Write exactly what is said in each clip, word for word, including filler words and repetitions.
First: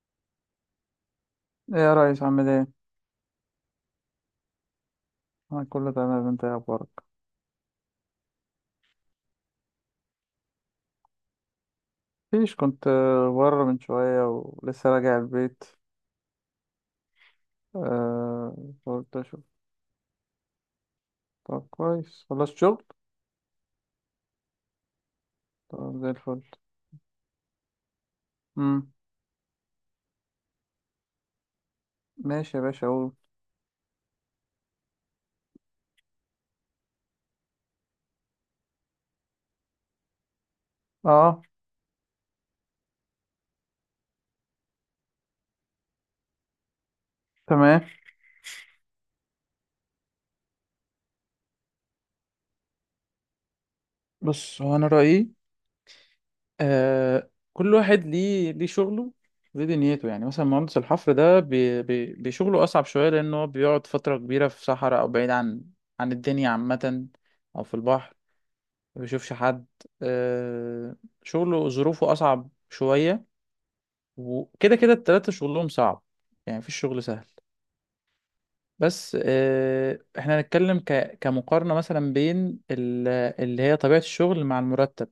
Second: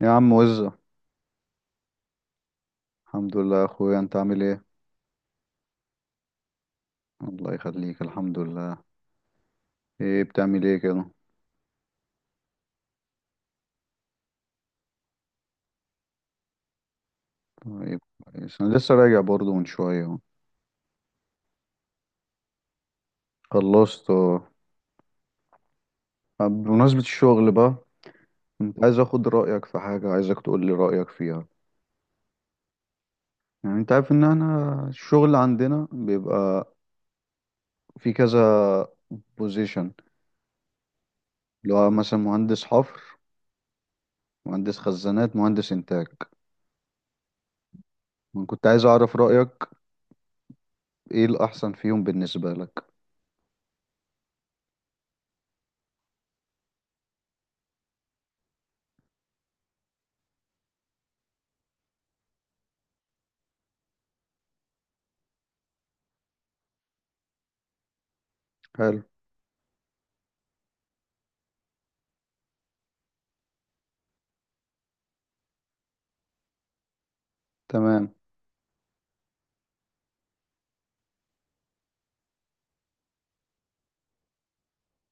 يا عم وزة. ايه يا ريس، عامل ايه؟ الحمد لله يا اخويا، انت عامل ايه؟ انا كله تمام، انت ايه اخبارك؟ الله يخليك، الحمد لله. ايه بتعمل ايه كده؟ مفيش، كنت آه، بره من شوية ولسه راجع البيت. طيب آه. كويس، انا لسه قلت راجع اشوف. برضو من شوية اهو. طب كويس، خلصت شغل؟ خلصت اه. طب زي الفل. طب بمناسبة الشغل بقى، كنت امم. عايز اخد رأيك في حاجة، عايزك تقول لي رأيك فيها. ماشي يا باشا اقول. يعني انت عارف ان انا الشغل عندنا بيبقى في كذا بوزيشن، اه. اللي هو مثلا مهندس حفر، مهندس خزانات، مهندس انتاج. تمام. انا كنت عايز اعرف رأيك، ايه الاحسن فيهم بالنسبة لك. بص، هو انا رأيي آه كل واحد ليه ليه شغله، ليه دنيته. يعني مثلا مهندس الحفر ده بي بي بشغله اصعب شوية، لانه هو بيقعد فترة كبيرة في صحراء او بعيد عن عن الدنيا عامة، او في البحر، حلو. ما بيشوفش حد. آه، شغله ظروفه أصعب شوية، وكده كده التلاتة شغلهم صعب، يعني مفيش شغل سهل. تمام. بس آه، احنا هنتكلم ك... كمقارنة مثلا بين ال... اللي هي طبيعة الشغل مع المرتب.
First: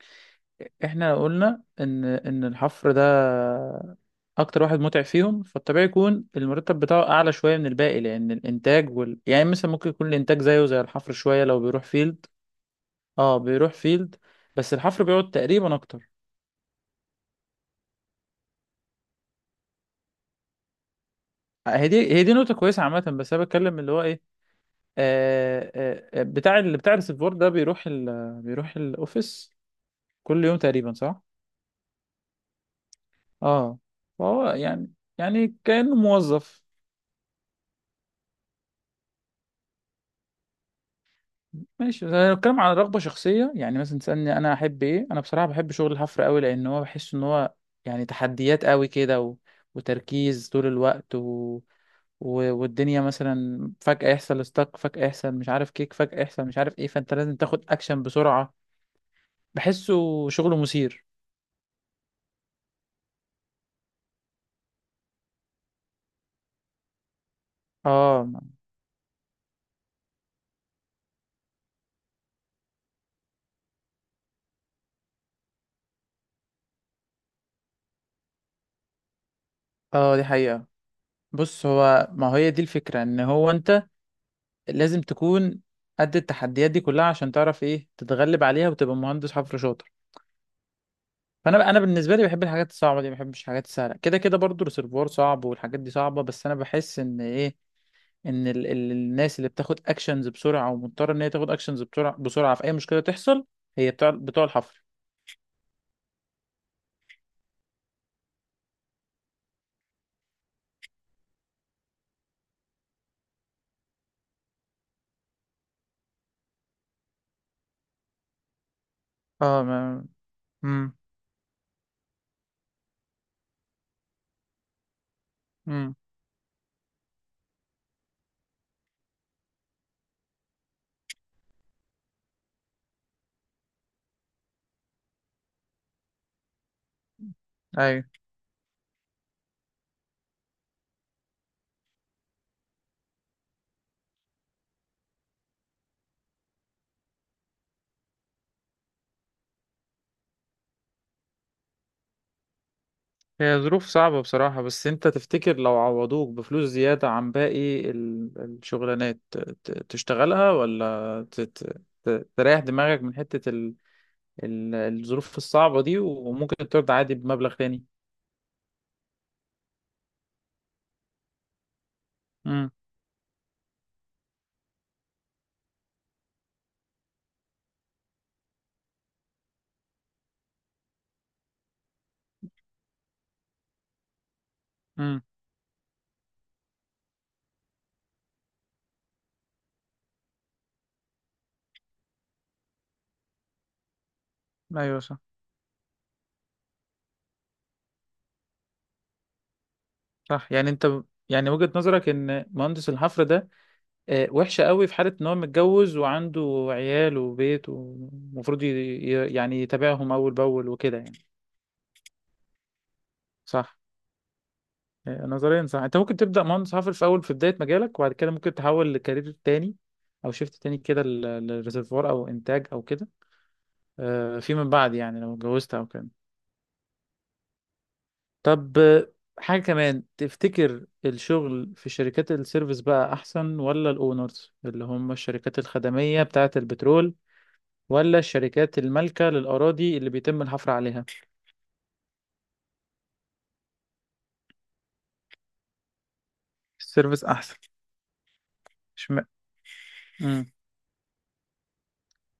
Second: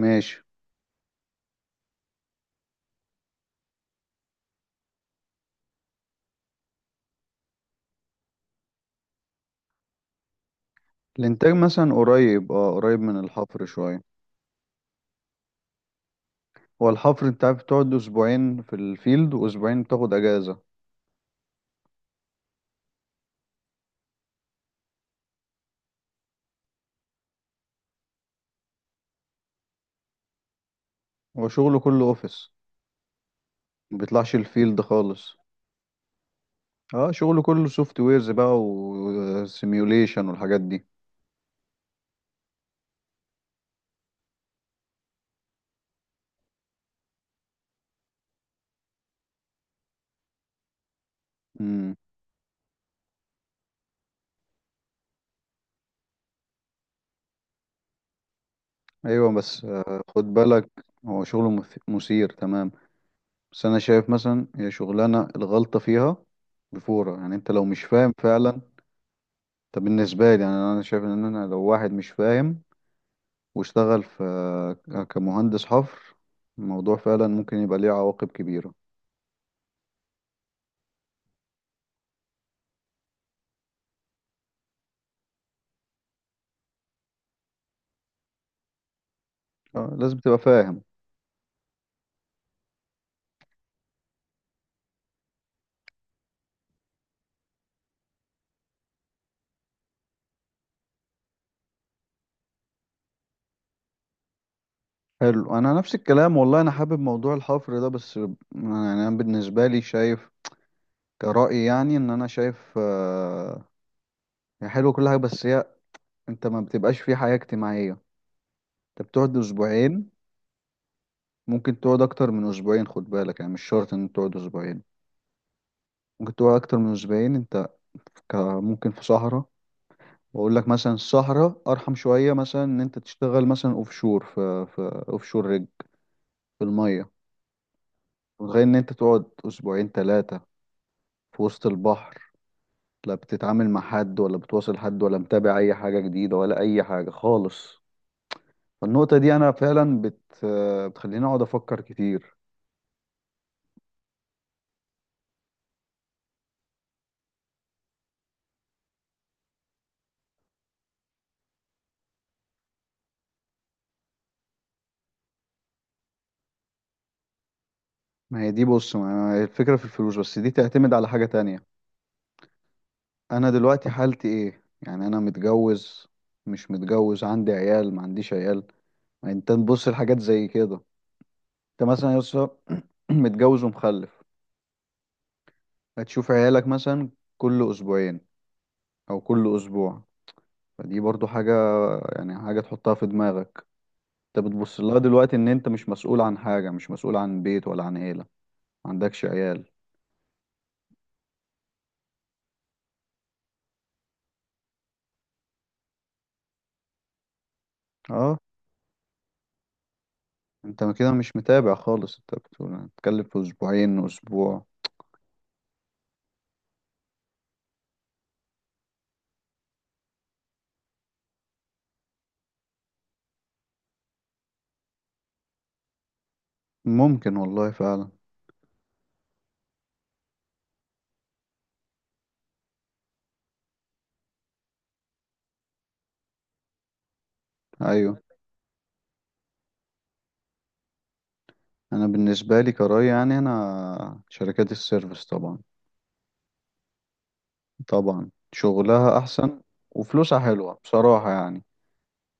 ماشي. احنا لو قلنا ان ان الحفر ده اكتر واحد متعب فيهم، فالطبيعي يكون المرتب بتاعه اعلى شوية من الباقي، لان الانتاج وال... يعني مثلا ممكن يكون الانتاج زيه زي الحفر شوية الانتاج لو بيروح مثلا فيلد. قريب، اه قريب من اه، الحفر بيروح شويه. فيلد، بس الحفر بيقعد تقريبا اكتر. هو الحفر انت عارف بتقعد اسبوعين في الفيلد واسبوعين بتاخد اجازه. هي دي هي دي نقطة كويسة عامة، بس أنا بتكلم اللي هو إيه، آه آه آه، بتاع اللي بتاع الريسيفور ده بيروح ال بيروح الأوفيس كل يوم تقريبا، صح؟ هو شغله كله اوفيس، أه. ما بيطلعش فهو الفيلد يعني، خالص. يعني كأنه موظف. اه شغله كله سوفت ويرز بقى وسيميوليشن والحاجات دي. ماشي، بس أنا بتكلم عن رغبة شخصية. يعني مثلا تسألني أنا أحب إيه؟ أنا بصراحة بحب شغل الحفر أوي، لأن هو بحس إن هو يعني تحديات أوي كده، و... وتركيز طول الوقت، و... امم و- والدنيا مثلا فجأة يحصل ستاك، فجأة يحصل مش عارف كيك، فجأة يحصل مش عارف ايه، فانت لازم تاخد اكشن بسرعة. ايوه بس بحسه آه، خد شغله بالك. مثير. هو شغله مث- مثير تمام. بس انا شايف مثلا هي شغلانه الغلطه فيها بفوره، يعني انت لو مش فاهم اه. فعلا. طب بالنسبه لي يعني انا شايف ان انا لو واحد مش فاهم واشتغل في كمهندس حفر، الموضوع فعلا ممكن يبقى ليه عواقب كبيرة. اه، دي حقيقة. بص، هو ما هي دي الفكرة، ان هو انت لازم تكون قد التحديات دي كلها، عشان تعرف ايه تتغلب عليها وتبقى مهندس حفر شاطر. آه، لازم تبقى فاهم. فانا انا بالنسبة لي بحب الحاجات الصعبة دي، ما بحبش الحاجات السهلة، كده كده برضو الريسيرفوار صعب والحاجات دي صعبة. بس انا بحس ان ايه، ان ال ال الناس اللي بتاخد اكشنز بسرعة، ومضطرة ان هي تاخد اكشنز بسرعة بسرعة في اي مشكلة تحصل، هي بتاع بتوع الحفر. حلو انا نفس الكلام والله، انا حابب موضوع الحفر ده بس يعني انا بالنسبة لي شايف كرأي، يعني ان انا شايف آه، هي حلوة كل حاجة بس هي انت ما بتبقاش في حياة اجتماعية، انت بتقعد اه. ما... اسبوعين. مم. ممكن تقعد اكتر من اسبوعين، خد بالك، يعني مش شرط ان تقعد اسبوعين. مم. ممكن تقعد اكتر من اسبوعين انت، ك- ممكن في صحراء. واقول لك مثلا السهرة ارحم شوية، مثلا ان انت تشتغل مثلا اوف شور، في في اوف شور رجل في المية. ايوه. متخيل ان انت تقعد اسبوعين ثلاثة في وسط البحر؟ لا بتتعامل مع حد ولا بتواصل حد ولا متابع اي حاجة جديدة ولا اي حاجة خالص. فالنقطة دي انا فعلا بت بتخليني اقعد افكر كتير. هي ظروف صعبة بصراحة، بس انت تفتكر لو عوضوك بفلوس زيادة عن باقي ال- الشغلانات، ت- ت- تشتغلها، ولا ت- ت- ت- تريح دماغك من حتة ال- ال- الظروف الصعبة دي، وممكن ترضى عادي بمبلغ تاني. ما هي دي بص، ما هي الفكرة في الفلوس، بس دي تعتمد على حاجة تانية. امم. انا دلوقتي حالتي ايه؟ يعني انا متجوز مش متجوز، عندي عيال ما عنديش عيال. يعني انت تبص لحاجات زي كده. انت مثلا يا اسطى متجوز ومخلف، امم. هتشوف عيالك مثلا كل اسبوعين او كل اسبوع. فدي برضو حاجة، يعني حاجة تحطها في دماغك. انت بتبص لها ايوه صح. دلوقتي ان انت مش مسؤول عن حاجة، مش مسؤول عن بيت ولا عن عيلة، ما عندكش عيال. صح، يعني انت ب- يعني وجهة نظرك ان مهندس الحفر ده آه، وحشة قوي في حالة ان هو متجوز وعنده عيال وبيت، اه ومفروض ي- ي- يعني يتابعهم اول باول انت وكده كده يعني. مش متابع خالص، انت بتقول هتتكلم في صح. اسبوعين اسبوع. آه، نظريا صح، انت ممكن تبدا مهندس حفر في اول في بدايه مجالك، وبعد كده ممكن تحول لكارير تاني، او شيفت تاني كده لل- للريزرفوار او انتاج او كده، آه، فيما بعد يعني لو اتجوزت او كده. ممكن والله فعلا. طب آه، حاجه كمان، تفتكر الشغل في شركات السيرفيس بقى احسن، ولا الاونرز اللي هم الشركات الخدميه بتاعه البترول، ولا ايوه الشركات المالكه للاراضي اللي بيتم الحفر عليها؟ انا بالنسبة لي كراي، يعني انا شركات السيرفيس طبعا. السيرفيس احسن. طبعا شغلها اشمعنى؟ احسن وفلوسها امم. حلوة بصراحة يعني.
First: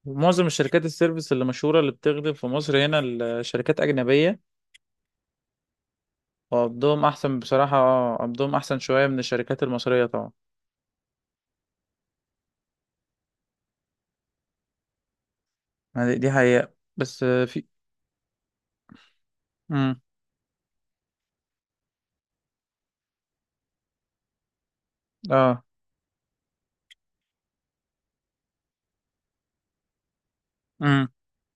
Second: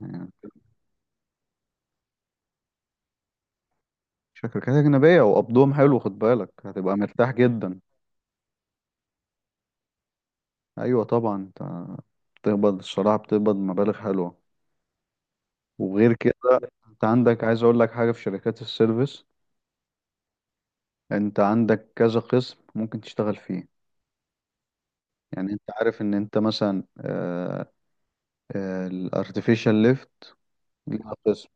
يعني معظم الشركات السيرفيس اللي مشهورة اللي بتخدم في مصر هنا الشركات أجنبية. شركات أجنبية وقبضهم حلو، خد بالك هتبقى وقبضهم مرتاح احسن بصراحة، جدا. اه قبضهم احسن شوية من الشركات المصرية طبعا. أيوة طبعا، أنت بتقبض الصراحة بتقبض مبالغ حلوة. ما وغير دي دي كده حقيقة. أنت بس عندك، آه، عايز في. أقول لك حاجة في شركات السيرفيس. امم. أنت عندك كذا قسم ممكن تشتغل فيه. يعني أنت اه. عارف إن أنت مثلا الأرتفيشال ليفت امم. ليها قسم،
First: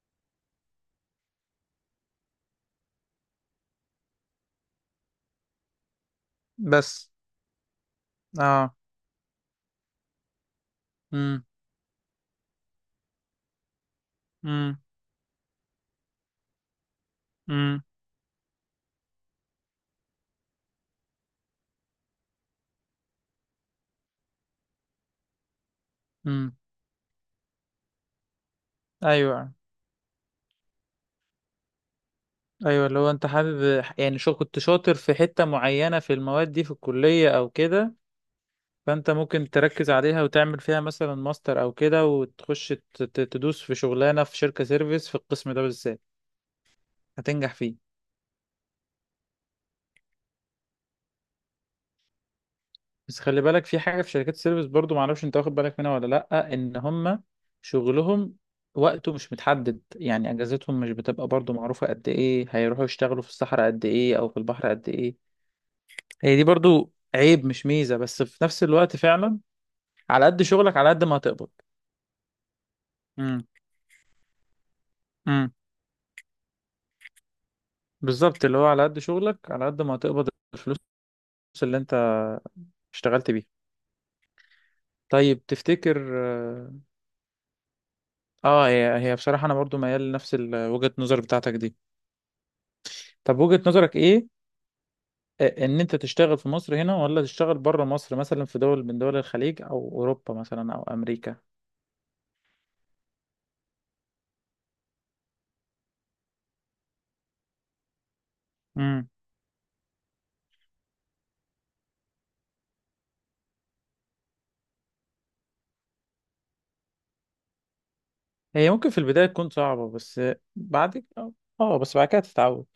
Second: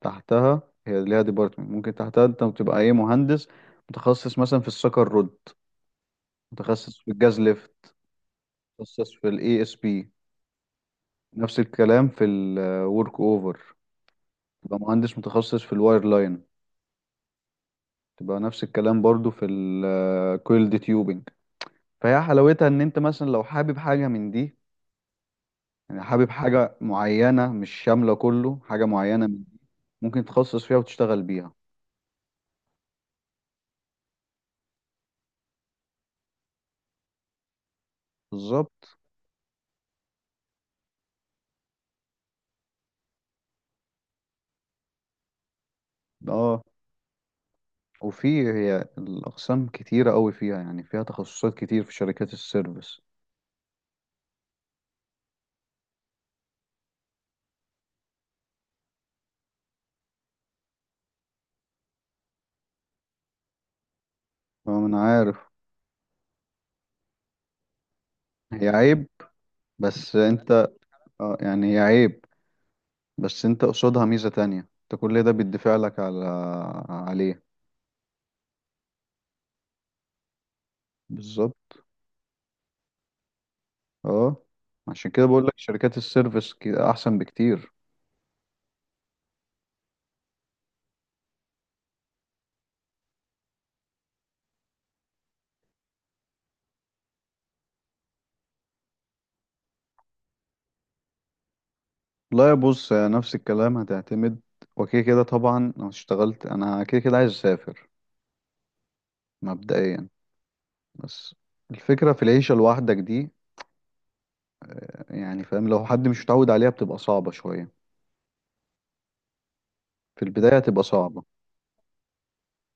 تحتها هي ليها ديبارتمنت، ممكن تحتها أنت بتبقى إيه، مهندس متخصص مثلا في السكر رود، متخصص بس. في الجاز ليفت، اه. متخصص في الاي اس بي. امم. نفس الكلام في الورك اوفر، تبقى امم. مهندس متخصص في الواير لاين. امم. تبقى نفس الكلام برضو في الكويلد تيوبنج. فهي حلاوتها ان انت مثلا لو حابب حاجة من دي، يعني حابب امم. حاجة معينة مش شاملة كله، حاجة معينة من ايوه. دي، ممكن تتخصص فيها وتشتغل بيها. ايوه، اللي هو انت حابب، يعني شو كنت شاطر في حتة معينة في المواد دي في الكلية او كده. بالظبط. فانت ممكن تركز عليها وتعمل فيها مثلا ماستر او كده، وتخش ت- ت- تدوس في شغلانة في شركة سيرفيس في القسم ده بالذات، اه هتنجح فيه. وفي هي الأقسام كتيرة قوي فيها، يعني فيها تخصصات كتير في شركات السيرفيس. بس خلي بالك، في حاجة في شركات السيرفيس برضو، معرفش انت واخد بالك منها ولا لأ، ان هم شغلهم وقته مش متحدد. يعني اجازتهم مش بتبقى برضو معروفة، قد ايه هيروحوا يشتغلوا في الصحراء قد ايه، او في البحر اه ما قد انا ايه. عارف. هي دي برضو عيب مش ميزة، بس في نفس هي الوقت عيب فعلا بس على قد انت، شغلك على قد ما اه هتقبض. يعني هي عيب بس امم. انت قصادها ميزة تانية، انت كل ده امم. بيدفع لك على عليه. بالظبط، اللي هو على قد شغلك على قد ما هتقبض، الفلوس بالظبط. اللي انت اشتغلت بيها. اه عشان كده طيب بقول لك شركات تفتكر، السيرفيس ك- احسن بكتير. اه، هي هي بصراحة انا برضو ميال لنفس ال- وجهة النظر بتاعتك دي. طب وجهة نظرك ايه، آه، ان انت تشتغل في مصر هنا، ولا تشتغل بره مصر، مثلا في دول من دول الخليج، او اوروبا مثلا، او امريكا؟ لا يا بص، يا نفس الكلام هتعتمد، وكده كده طبعا لو اشتغلت انا كده كده عايز اسافر امم. مبدئيا. بس الفكرة في العيشة لوحدك دي، يعني فاهم لو حد مش متعود عليها بتبقى صعبة شوية. هي ممكن في البداية تكون صعبة، بس في البداية هتبقى بعد صعبة. اه آه، بس بعد كده تتعود.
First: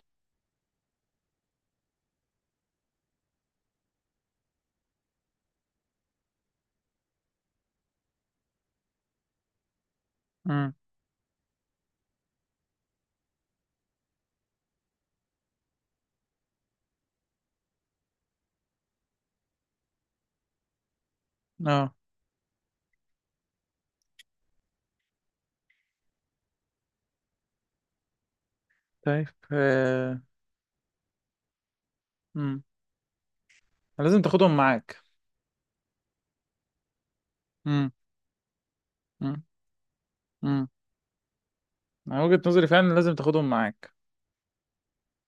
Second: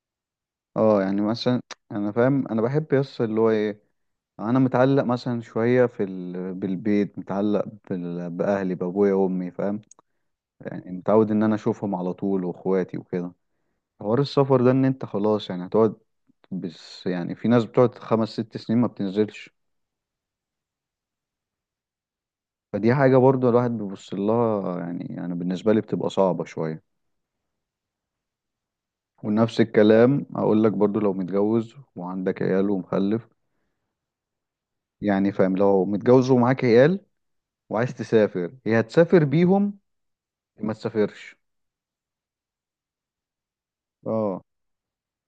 اه يعني مثلا انا فاهم، انا بحب يس اللي هو ايه، انا متعلق مثلا شويه في ال... بالبيت، متعلق بال... باهلي، بابويا وامي، فاهم. امم. يعني متعود ان انا اشوفهم على طول واخواتي وكده. حوار السفر ده ان انت خلاص يعني هتقعد، بس يعني في ناس بتقعد خمس ست سنين ما بتنزلش. اه. فدي حاجه برضو الواحد بيبص لها، يعني انا بالنسبه لي بتبقى صعبه شويه. طيب ونفس آه، الكلام اقول لك برضو لو متجوز وعندك امم. عيال ومخلف. لازم تاخدهم معاك. يعني فاهم لو متجوز ومعاك عيال امم. وعايز تسافر، يا هتسافر امم. بيهم يا امم. ما تسافرش. انا وجهة نظري فعلا لازم تاخدهم معاك. اه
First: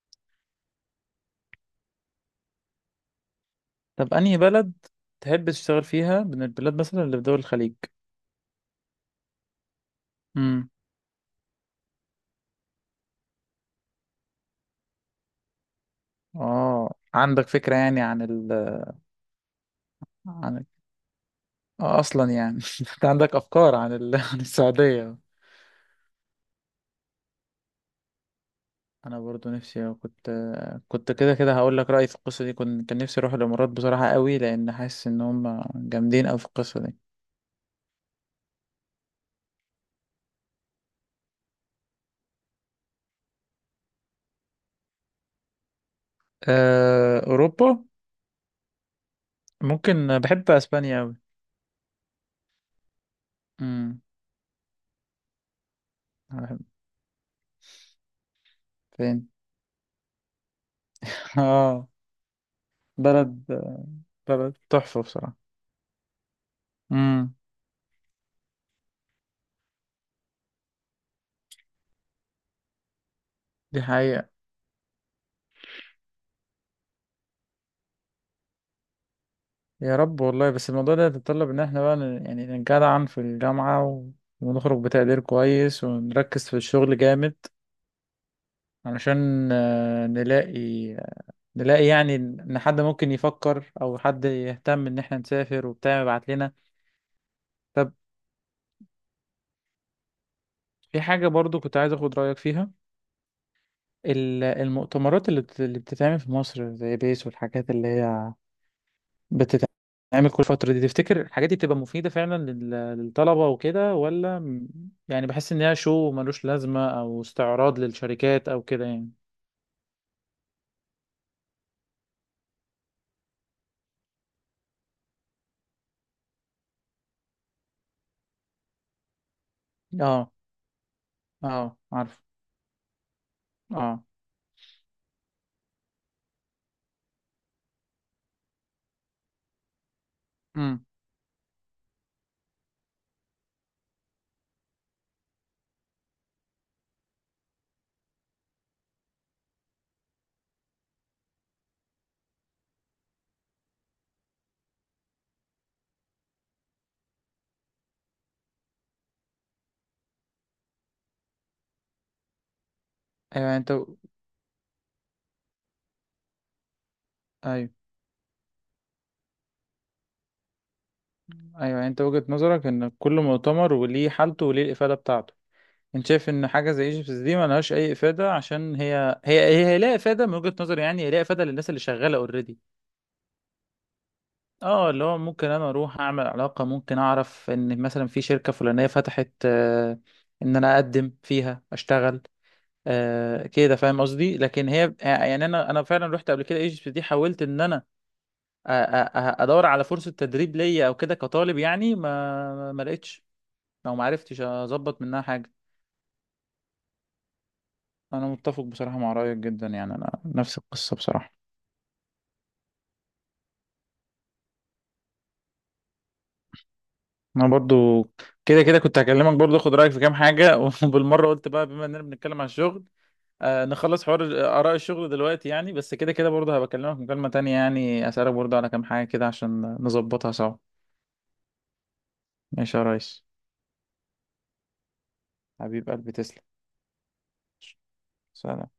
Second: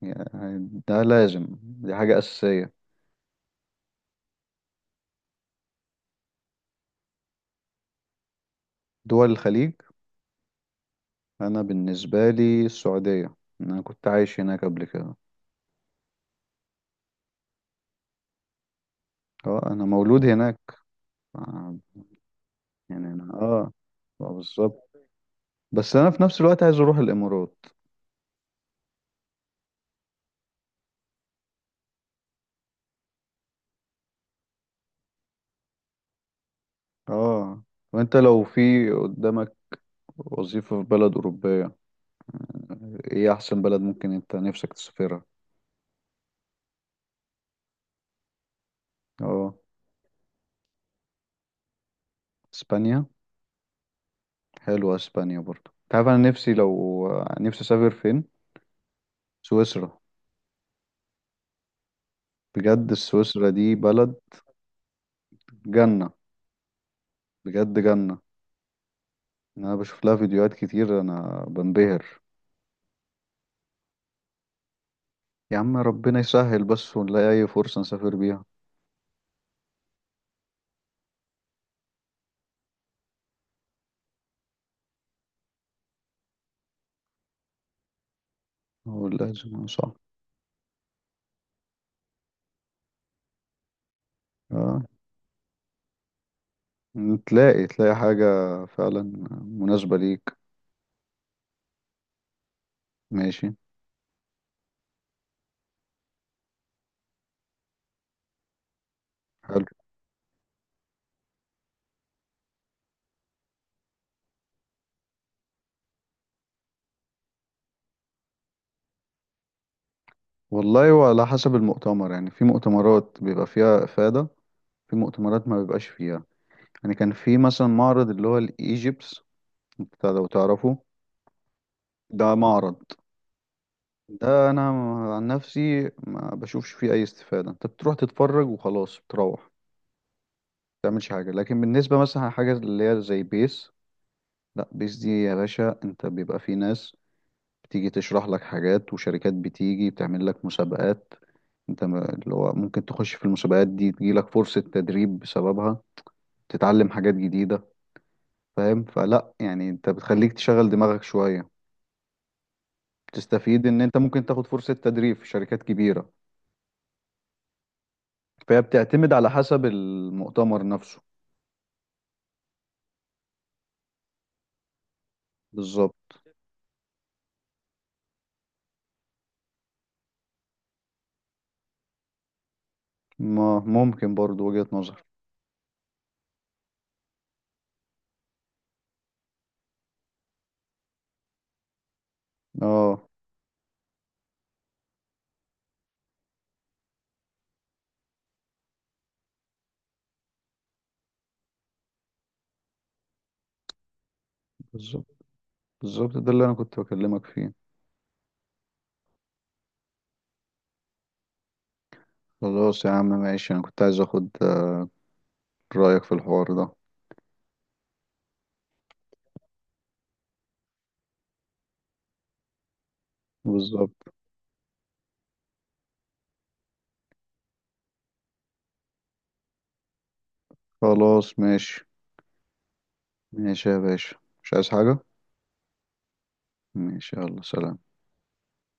يعني ده لازم، دي حاجة أساسية. طب انهي بلد تحب تشتغل فيها من البلاد، مثلا اللي في دول الخليج؟ دول الخليج، امم. أنا بالنسبة لي السعودية. أنا كنت عايش هناك قبل كده. اه، عندك فكرة يعني عن ال... أه أنا مولود هناك. عن آه، آه، اصلا يعني انت يعني أنا عندك أه افكار عن ال... آه، عن بالظبط. السعوديه. بس أنا في نفس الوقت عايز أروح الإمارات. انا برضو نفسي كنت، كنت كده كده هقول لك رايي في القصه دي، كنت كان نفسي اروح الامارات بصراحه قوي، لان حاسس ان هم جامدين قوي في القصه دي. أه وأنت لو في قدامك وظيفة في بلد أوروبية، إيه أحسن بلد ممكن أنت نفسك تسافرها؟ أه... اوروبا، أه ممكن، بحب اسبانيا قوي. إسبانيا. امم. حلوة إسبانيا برضه. أنت عارف أنا أنا نفسي بحب. لو آه، نفسي أسافر فين؟ فين؟ سويسرا. اه. بجد بلد، سويسرا دي بلد بلد تحفه بصراحه. جنة، امم. بجد جنة. يعني انا بشوف لها فيديوهات كتير انا بنبهر. دي حقيقه. يا عم ربنا يسهل بس ونلاقي اي فرصة نسافر بيها. يا رب والله، بس الموضوع ده يتطلب ان احنا بقى ن- يعني نجدعن في الجامعه، و... ونخرج بتقدير كويس ونركز في الشغل جامد، هو علشان لازم صح. آه، نلاقي، نلاقي يعني ان حد ممكن يفكر، او حد اه يهتم ان احنا نسافر وبتاع يبعت لنا. تلاقي طب تلاقي حاجة فعلا مناسبة ليك. في حاجة برضو كنت عايز اخد رأيك فيها، ماشي. ال- المؤتمرات اللي بت- اللي بتتعمل في مصر زي بيس والحاجات اللي هي حلو بتتعمل كل فترة دي، تفتكر الحاجات دي بتبقى مفيدة فعلا لل- للطلبة وكده، ولا م- يعني بحس ان هي شو ملوش لازمة، او استعراض للشركات او كده يعني؟ والله، وعلى حسب المؤتمر يعني، في مؤتمرات بيبقى فيها إفادة، في مؤتمرات ما بيبقاش فيها. يعني كان في مثلا معرض اللي هو الإيجيبس بتاع، لو اه. تعرفه. اه، عارف. ده معرض، اه. ده انا عن نفسي ما بشوفش فيه اي استفادة، انت بتروح تتفرج وخلاص، بتروح امم. تعملش حاجة. لكن بالنسبة مثلا حاجة اللي هي زي بيس، لا بيس دي يا باشا، انت بيبقى في ناس بتيجي تشرح لك حاجات، وشركات بتيجي بتعمل لك مسابقات. انت ما- اللي هو ممكن تخش في المسابقات دي تجيلك فرصة تدريب بسببها، تتعلم حاجات جديدة. فاهم؟ فلا يعني انت بتخليك تشغل دماغك شوية، ايوه يعني تستفيد انت. ان انت ممكن تاخد فرصة تدريب في شركات كبيرة. ايوه. فهي بتعتمد على حسب المؤتمر نفسه. ايوه، يعني انت وجهة نظرك ان كل مؤتمر وليه حالته وليه الافاده بتاعته. انت بالظبط. شايف ان حاجه زي ايجيبتس دي ما لهاش اي افاده، عشان هي هي هي, هي لها افاده من وجهة نظري، يعني هي لها افاده للناس اللي شغاله اوريدي. ما ممكن برضو وجهة اه، نظر. اللي هو ممكن انا اروح اعمل علاقه، ممكن اعرف ان مثلا في شركه فلانيه فتحت آه ان انا اقدم فيها اشتغل. اه آه كده فاهم قصدي، لكن هي يعني انا انا فعلا رحت قبل كده ايجيبتس دي، حاولت ان انا أ- أ- أ- ادور على فرصه تدريب ليا او كده كطالب يعني، ما ما لقيتش، لو ما عرفتش اظبط بالظبط. منها حاجه. بالظبط ده اللي انا كنت بكلمك فيه. انا متفق بصراحه مع رايك جدا، يعني انا نفس القصه بصراحه. خلاص يا عم ماشي، انا كنت عايز اخد رأيك في الحوار ده. انا برضو كده كده كنت هكلمك برضو اخد رايك في كام حاجه وبالمره قلت بقى بما اننا بنتكلم عن الشغل آه بالظبط. نخلص حوار اراء الشغل دلوقتي يعني. بس كده كده برضو هبكلمك مكالمه تانية، يعني اسالك برضو على كام حاجه كده، عشان نظبطها سوا. خلاص ماشي. ماشي يا ريس. ماشي يا باشا، مش عايز حاجة. حبيب قلبي تسلم. ماشي، يلا سلام. سلام.